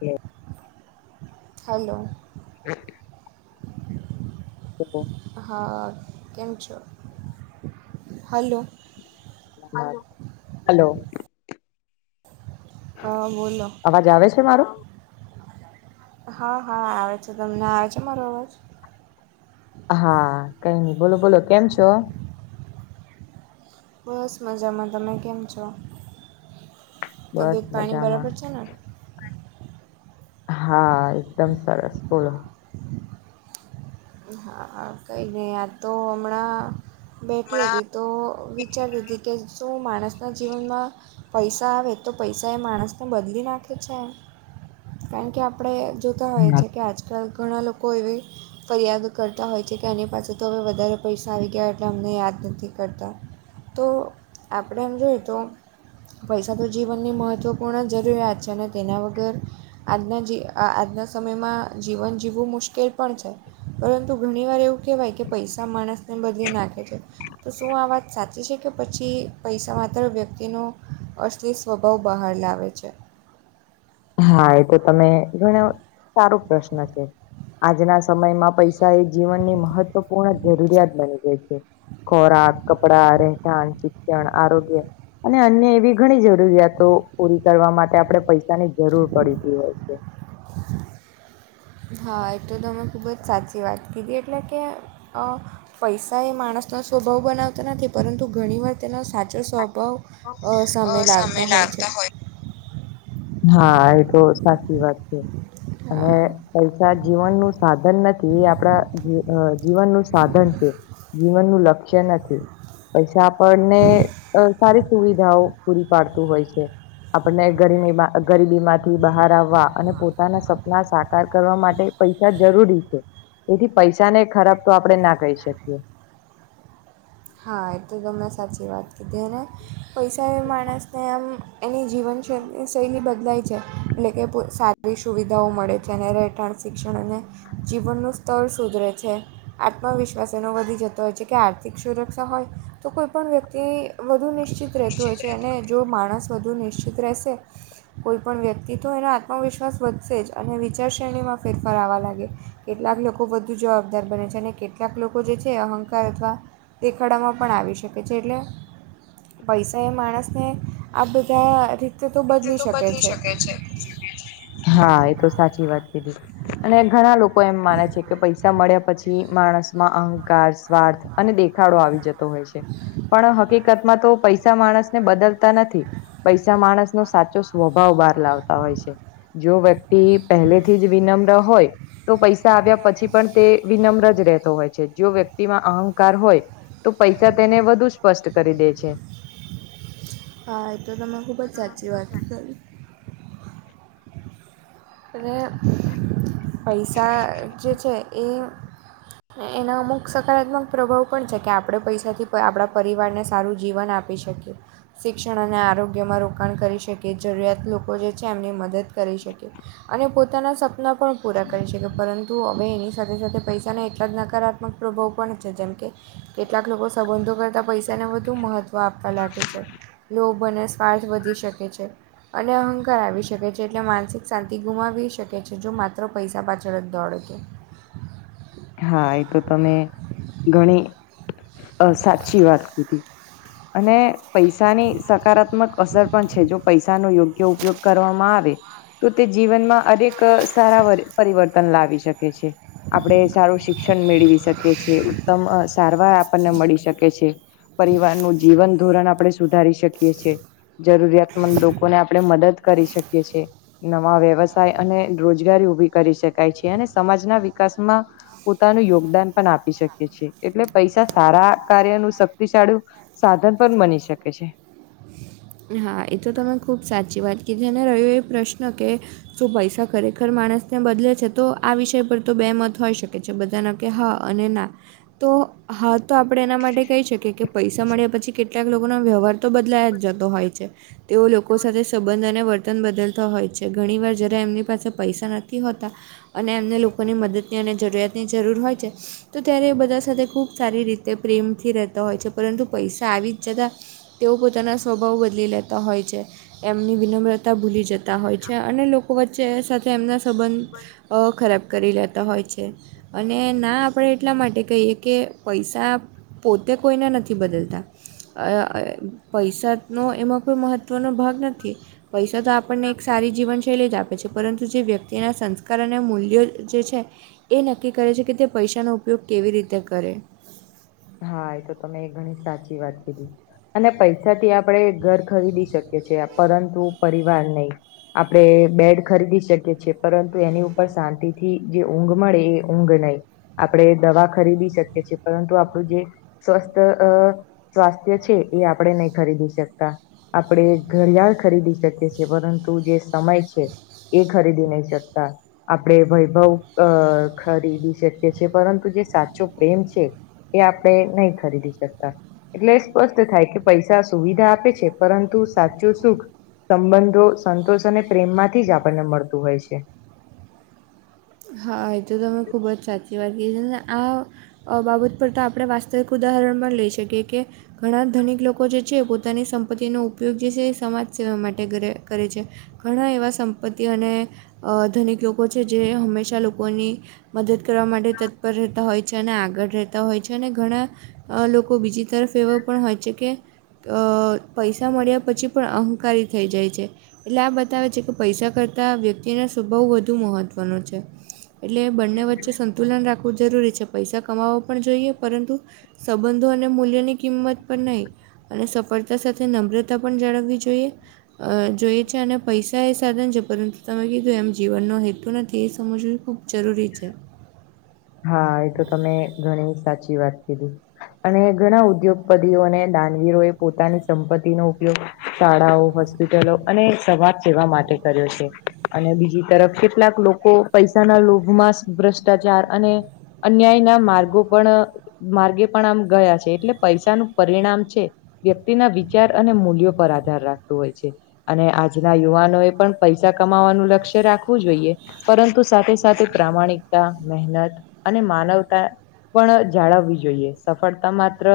એ હાલો [inaudible] [inaudible] હા કેમ છો હલો હા હલો હા બોલો અવાજ આવે છે મારો હા હા આવે છે તમને આવે છે મારો અવાજ હા કઈ નઈ બોલો બોલો કેમ છો બસ મજામાં તમે કેમ છો બસ તબિયત પાણી મજામાં બરાબર છે ને હા એકદમ સરસ બોલો હા હા કઈ નહી આતો હમણાં બેઠી હતી તો વિચારીતી હતી કે શું માણસના જીવનમાં પૈસા આવે તો પૈસા એ માણસને બદલી નાખે છે. કારણ કે આપણે જોતા હોય છે કે આજકાલ ઘણા લોકો એવી ફરિયાદ કરતા હોય છે કે એની પાસે તો હવે વધારે પૈસા આવી ગયા એટલે અમને યાદ નથી કરતા તો આપણે એમ જોઈએ તો પૈસા તો જીવનની મહત્ત્વપૂર્ણ જરૂરિયાત છે અને તેના વગર આજના જી આજના સમયમાં જીવન જીવવું મુશ્કેલ પણ છે. ઘણી વાર એવું કેહેવાય કે પૈસા માણસને બદલી નાખે છે. તો શું આ વાત સાચી છે કે પછી પૈસા માત્ર વ્યક્તિનું અશલી સ્વભાવ બહાર લાવે છે. હા એ તો તમે ઘણો સારો પ્રશ્ન છે આજના સમયમાં પૈસા એ જીવનની મહત્વપૂર્ણ જરૂરિયાત બની જાય છે. ખોરાક કપડા રહેઠાણ શિક્ષણ આરોગ્ય અને અન્ય એવી ઘણી જરૂરિયાતો પૂરી કરવા માટે આપણે પૈસાની જરૂર પડતી હોય છે. હા એ તો તમે ખૂબ જ સાચી વાત કીધી એટલે કે અ પૈસા એ માણસનો સ્વભાવ બનાવતા નથી પરંતુ ઘણી વાર- તેનો સાચો સ્વભાવ સામે લાવતા હોય છે. હા એ તો સાચી વાત છે અને હા એ પૈસા જીવનનું સાધન નથી એ આપણા જીવનનું સાધન છે. જીવનનુ લક્ષ્ય નથી. પૈસા આપણને સારી સુવિધાઓ પૂરી પાડતું હોય છે. આપણને ગરમી માં ગરીબીમાંથી બહાર આવવા અને પોતાના સપના સાકાર કરવા માટે પૈસા જરૂરી છે. એથી પૈસા ને ખરાબ તો આપણે ના કહી શકીએ. હા એ તો તમે સાચી વાત કીધી અને પૈસા એ માણસને આમ એની જીવનશૈ શૈલી બદલાય છે [unintelligible] સારી સુવિધાઓ મળે છે ને રહેઠાણ શિક્ષણ અને જીવનનું સ્તર સુધરે છે આત્મવિશ્વાસ એનો વધી જતો હોય છે કે આર્થિક સુરક્ષા હોય તો કોઈપણ વ્યક્તિ વધુ નિશ્ચિત રહેતું હોય છે અને જો માણસ વધુ નિશ્ચિત રહેશે કોઈ પણ વ્યક્તિ તો એનો આત્મવિશ્વાસ વધશે જ અને વિચાર શ્રેણીમાં ફેરફાર આવા લાગે કેટલાક લોકો વધુ જવાબદાર બને છે અને કેટલાક લોકો જે છે અહંકાર અથવા દેખાડામાં પણ આવી શકે છે એટલે પૈસા એ માણસને આ બધા રીતે તો બદલી શકે છે. હા એ તો સાચી વાત કીધી અને ઘણા લોકો લોકો એમ માને છે કે પૈસા મળ્યા પછી માણસમાં અહંકાર સ્વાર્થ અને દેખાડો આવી જતો પણ હકીકતમાં તો પૈસા માણસને બદલતા નથી પૈસા માણસ સાચો સ્વભાવ બહાર લાવતા હોય છે જો વ્યક્તિ પહેલેથી જ વિનમ્ર હોય તો પૈસા આવ્યા પછી પણ તે વિનમ્ર જ રહેતો હોય છે અહંકાર હોય તો પૈસા તેને વધુ સ્પષ્ટ કરી દે છે. હા એ તો તમે ખુબ જ સાચી વાત કરી અને પૈસા જે છે એ એના અમુક સકારાત્મક પ્રભાવ પણ છે કે પૈસાથી આપણા પરિવારને સારું જીવન આપ આપી શકીએ શિક્ષણ અને આરોગ્યમાં રોકાણ કરી શકીએ જરૂરિયાત જે છે એમની મદદ કરી શકે અને પોતાના સપના પણ પૂરા કરી શકે પરંતુ હવે એની સાથે સાથે પૈસાના એટલા જ નકારાત્મક પ્રભાવ પણ છે જેમ કે કેટલાક લોકો સંબંધો કરતા પૈસાને મહત્વ આપવા લાગે છે લોભ અને સ્વાર્થ વધી શકે છે અને અહંકાર આવી શકે છે એટલે માનસિક શાંતિ ગુમાવી શકે છે જો માત્ર પૈસા પાછળ જ દોડે હા એ તો તમે ઘણી અ સાચી વાત કીધી અને પૈસાની સકારાત્મક અસર પણ છે જો પૈ સા નો યોગ્ય ઉપયોગ કરવામાં આવે તો તે જીવનમાં અનેક સારા પરિવર્તન લાવી શકે છે. આપડે સારું શિક્ષણ મેળવી શકીએ છેએ ઉત્તમ સારવાર આપણને મળી શકે છે. પરિવાર નું જીવન ધોરણ આપણે સુધારી શકીએ છે. જરૂરિયાતમંદ લોકોને આપણે મદદ કરી શકીએ સીએ. નવા વ્યવસાય અને રોજગારી ઉભી કરી શકાય છે અને સમાજના વિકાસમાં પોતાનું યોગદાન પણ આપી શકે છેીએ એટલે પૈસા સારા કાર્ય ન શક્તિશાળું સાધન પણ બની શકે છે. હા એ તો તમે ખૂબ સાચી વાત કે જેને રહ્યો એ પ્રશ્ન કે જો પૈસા ખરેખર માણસ ને બદલે છે તો આ વિષય પર તો બે મત હોય શકે બધાના કે હા અને ના તો હા તો આપણે એના માટે કહી શકીએ કે પૈસા મળ્યા પછી કેટલાક લોકોના વ્યવહાર તો બદલાયા જ તો હોય છે તેઓ લોકો સાથે સંબંધ અને વત તન બદલતો હોય છે ઘણી વાર જરા એમની પાસે પૈસા નથી હોતા અને એમને લોકોની મદદની અને જરૂરિયાતની જરૂર હોય છે. તો ત્યારે એ બધા સાથે ખુબ સારી રીતે પ્રેમથી રહેતા હોય છે પરંતુ પૈસા આવી જતા તેઓ પોતાના સ્વભાવ બદલી લેતા હોય છે એમની વિનમ્રતા ભૂલી જ તા હોય છે અને લોકો વચ્ચે સાથે એમના સંબંધ બો ખરાબ કરી લેતા હોય છે અને ના આપણે એટલા માટે કહીએ કે પૈસા પોતે કોઈને નથી બદલતા. આ પૈસાનો એમાં કોઈ મહત્વનો ભાગ પૈસા તો આપણને એક સારી જીવનૈ જ આપે છે પરંતુ જે વ્યક્તિના સંકાર કાર અને મૂલ્યો જે એ નક્કી છે કે તે પૈસાનો ઉપયોગ કેવી રીતે કરે. હા એ તો તમે ઘણી સાચી વાત કીધી. અને પૈસાથી આપણે ઘર ખરીદી શકીએ પરંતુ નહી. આપણે બેડ ખરીદી શકીએ છીએ પરંતુ એની ઉપર શાંતિથી જે ઊંઘ મળે એ ઊંઘ નહીં. આપણે દવા ખરીદી શકીએ છીએ પરંતુ આપણું જે સ્વસ્થ સ્વાસ્થ્ય છે એ આપણેે નહી ખરીદી શકતા. આપણે ઘડિયાળ ખરીદી શકીએ છીએ પરંતુ જે સમય છે. એ ખરીદી નય શકતા. આપણે વૈભવ અ ખરીદી શકીએ છીએ પરંતુ જે સાચો પ્રેમ છે. એ આપણેે નહી ખરીદી શકતા. એટલે સ્પષ્ટ થાય કે પૈસા સુવિધા આપે છે પરંતુ સાચું સુખ સંબંધો સંતોષ અને પ્રેમમાંથી જ આપણને મળતું હોય છે. હા એ તો તમે ખૂબ જ સાચી વાત કીધી છે ને આ બાબત પર તો આપણે વાસ્તવિક ઉદાહરણમાં લઈ શકીએ કે ઘણા ધનિક લોકો જે છે પોતાની સંપત્તિનો ઉપયોગ જે છે એ સમાજ સેવા માટે કર કરે છે. ઘણા એવા સંપત્તિ અને ધનિક લોકો છે જે હંમેશા લોકો ની મદદ કરવા માટે તત્પર રહેતા હોય છે અને આગળ રહેતા હોય છે અને ઘણા લોકો બીજી તરફ એવા પણ હોય છે કે પૈસા મળ્યા પછી પણ અહંકારી થઈ જાય છે. એટલે આ બતાવે છે કે પૈસા કરતા વ્યક્તિના સ્વભાવ વધુ મહત્વનો છે. એટલે બંને વચ્ચે સંતુલન રાખવું જરૂરી છે પૈસા કમાવો પણ જોઈએ પરંતુ સંબંધો અને મૂલ્યોની કિંમત પણ નહીં અને સફળતા સાથે નમ્રતા પણ જાળવવી જોઈએ. અ જોઈએ છે, અને પૈસા એ સાધન છે, પરંતુ તમે કીધું એમ જીવનનો હેતુ નથી એ સમજવું ખૂબ જરૂરી છે. હા એ તો તમે ઘણી સાચી વાત કીધી. અને ઘણા ઉદ્યોગપતિઓ અને દાનવીરો એ પોતાની સંપત્તિનો ઉપયોગ શાળાઓ હોસ્પિટલો અને સમાજ સેવા માટે કર્યો છે, અને બીજી તરફ કેટલાક લો કો પૈસાના લોભમાં ભ્રષ્ટાચાર અને અન્યાયના માર્ગો પણ માર્ગે પણ આમ ગયા છે, એટલે પૈસાનું પરિણામ છે. વ્યક્તિના વિચાર અને મૂલ્યો પર આધાર રાખતું હોય છે. અને આજના યુવાનો એ પણ પૈસા કમાવાનું લક્ષ્ય રાખવું જોઈએ. પરંતુ સાથે સાથે પ્રામાણિકતા, મહેનત અને માનવતા પણ જાળવવી જોઈએ સફળતા માત્ર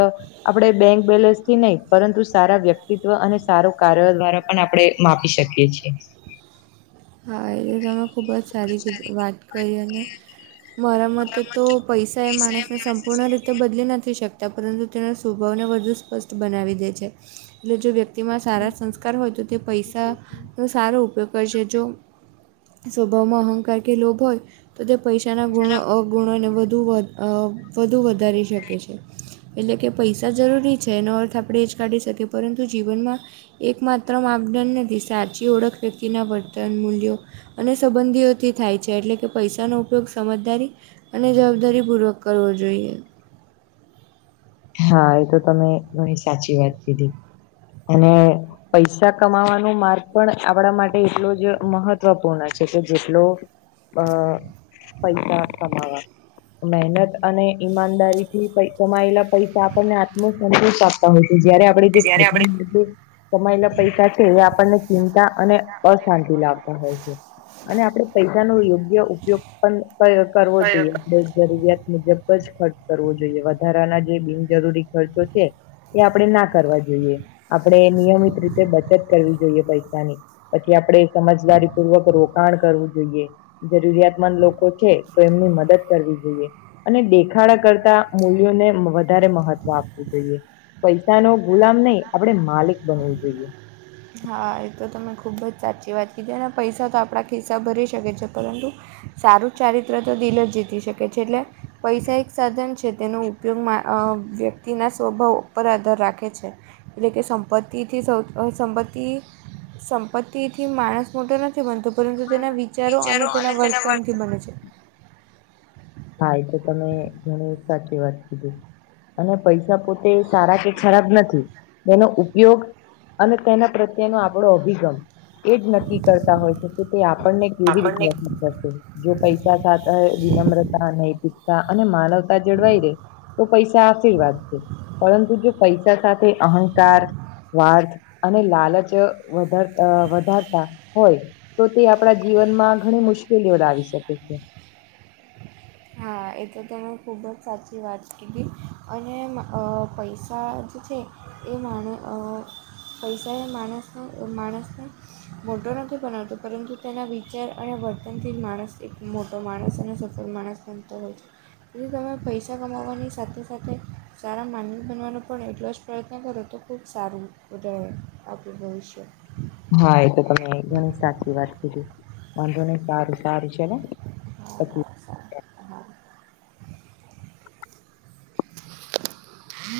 આપડે બેંક બેલેન્સથી નહી પરંતુ સારા વ્યક્તિત્વ અને સારો કાર્ય દ્વારા પણ આપણે માપી શકીએ છે. હા એ તમે ખૂબ જ સારી કી વાત કરી અને મારા મતે તો પૈસા એ માણસને સંપૂર્ણ રીતે બદલી નથી શક તા પરંતુ તેના સ્વભાવને વધુ સ્પષ્ટ બનાવી દે છે, એટલે જો વ્ય તિમાં સારા સંસ્કાર હોય તો તે પૈસાનો સારો ઉપયોગ કરશે. જો સ્વભાવમાં અહંકાર કે લોભ હોય તો તે પૈસાના ગુણો અ ગુણોને વધુ વ અ વધુ વધારી શકે છે. એટલે કે પૈસા જરૂરી છે, એનો અર્થ આપણે એ જ કાઢી શકીએ પરંતુ જીવનમાં એકમાત્ર માપદંડ નથી સાચી ઓળખ વ્યક્તિના તન મૂલ્યો અને સંબંધીઓથી થાય છે, એટલે કે પૈસાનો ઉપયોગ સમજદારી અને જવાબદારી પૂર્વક કરવો જોઈએ. હા એ તો તમે ઘણી સાચી વાત કીધી અને પૈસા કમાવાનો માર્ગ પણ આપણા માટે એટલો જ મહત્વપૂર્ણ છે, કે જેટલો અ પૈસા કમાવા મહેનત અને ઈમાનદારીથી પય કમાયેલા પૈસા આપણને આત્મ સંતોષ આપતા હોય છે, જયારે આપણે જે જ્યારે ખો [unintelligible] કમાયેલા પૈસા છે, એ આપણને ચિંતા અને અશાંતિ લાવતા હોય છે. અને આપડે પૈસાનો યોગ્ય ઉપયોગ પણ [unintelligible] કરવો જોઈએ આપણે જ જરૂરિયાત મુજબ જ ખર્ચ કરવો જોઈએ વધારાના જે બિનજરૂરી ખર્ચો છે. એ આપડે ના કરવા જોઈએ આપડે નિયમિત રીતે બચત કરવી જોઈએ પૈસાની પછી આપણેે સમજદારી પૂર્વક રોકાણ કરવું જોઈએ. જરૂરિયાતમંદ લોકો છે, તેમની મદદ કરવી જોઈએ. અને દેખાડા કરતા મૂલ્યોને વ વધારે મહત્વ આપવું જોઈએ પૈસાનો ગુલામ નહી આપણે માલિક બનવું જોઈએ. હા, એ તો તમે ખૂબ જ સાચી વાત કીધી અને પૈસા તો આપણા ખિસ્સા ભરી શકે છે, પરંતુ સારું ચારિત્ર તો દિલ જ જીતી શકે છે, એટલે પૈસા એક સાધન છે, તેનો ઉપયોગમાં અ વ્યક્તિના સ્વભાવ ઉપર આધાર રાખે છે. એટલે કે સંપત્તિથી સૌ અ સંપત તી સંપત્તિથી માણસ મોટો નથી બનતો પરંતુ તેના વિચારો અને તેના વર્તનથી બને છે. હા એ તો તમે ઘણું સાચી વાત કીધી અને પૈસા પોતે સારા કે ખરાબ નથી એનો ઉપયોગ અને તેના પ્રત્યેનો આપડો અભિગમ એ જ નક્કી કરતા હોય છે કે તે આપણને કેવી રીતે આપણને અસર કરશે જો પૈસા સાથ અ વિનમ્રતા નૈતિકતા અને માનવતા જળવાઈ રે તો પૈસા આશીર્વાદ છે પરંતુ જો પૈસા સાથે અહંકાર સ્વાર્થ અને લાલચ વધારત અ વધારતા હોય તો તે આપડા જીવનમાં ઘણી મુશ્કેલીઓ લાવી શકે છે. હા, એ તો તં ખૂબ જ સાચી વાત કીધી અને મ પૈસા જે છે એ માણે અ પૈસા એ માણસને માણસને મોટો નથી બનાવતો પરંતુ તેના વિચાર અને વર્તનથી માણસ એક મો ટો માણસ અને સફળ માણસ બનતો હોય છે. પછી તમે પૈસા કમાવવાની સાથે સાથે સારા માનવી બનવાનો પણ એટલો જ પ્રયત્ન કરો તો ખૂબ સારું ઉદય આપણું ભવિષ્ય હા, એ તો તમે ઘણી સાચી વાત કીધી વાંધો નઈ સારું સારું છે હા હા [unintelligible] હમ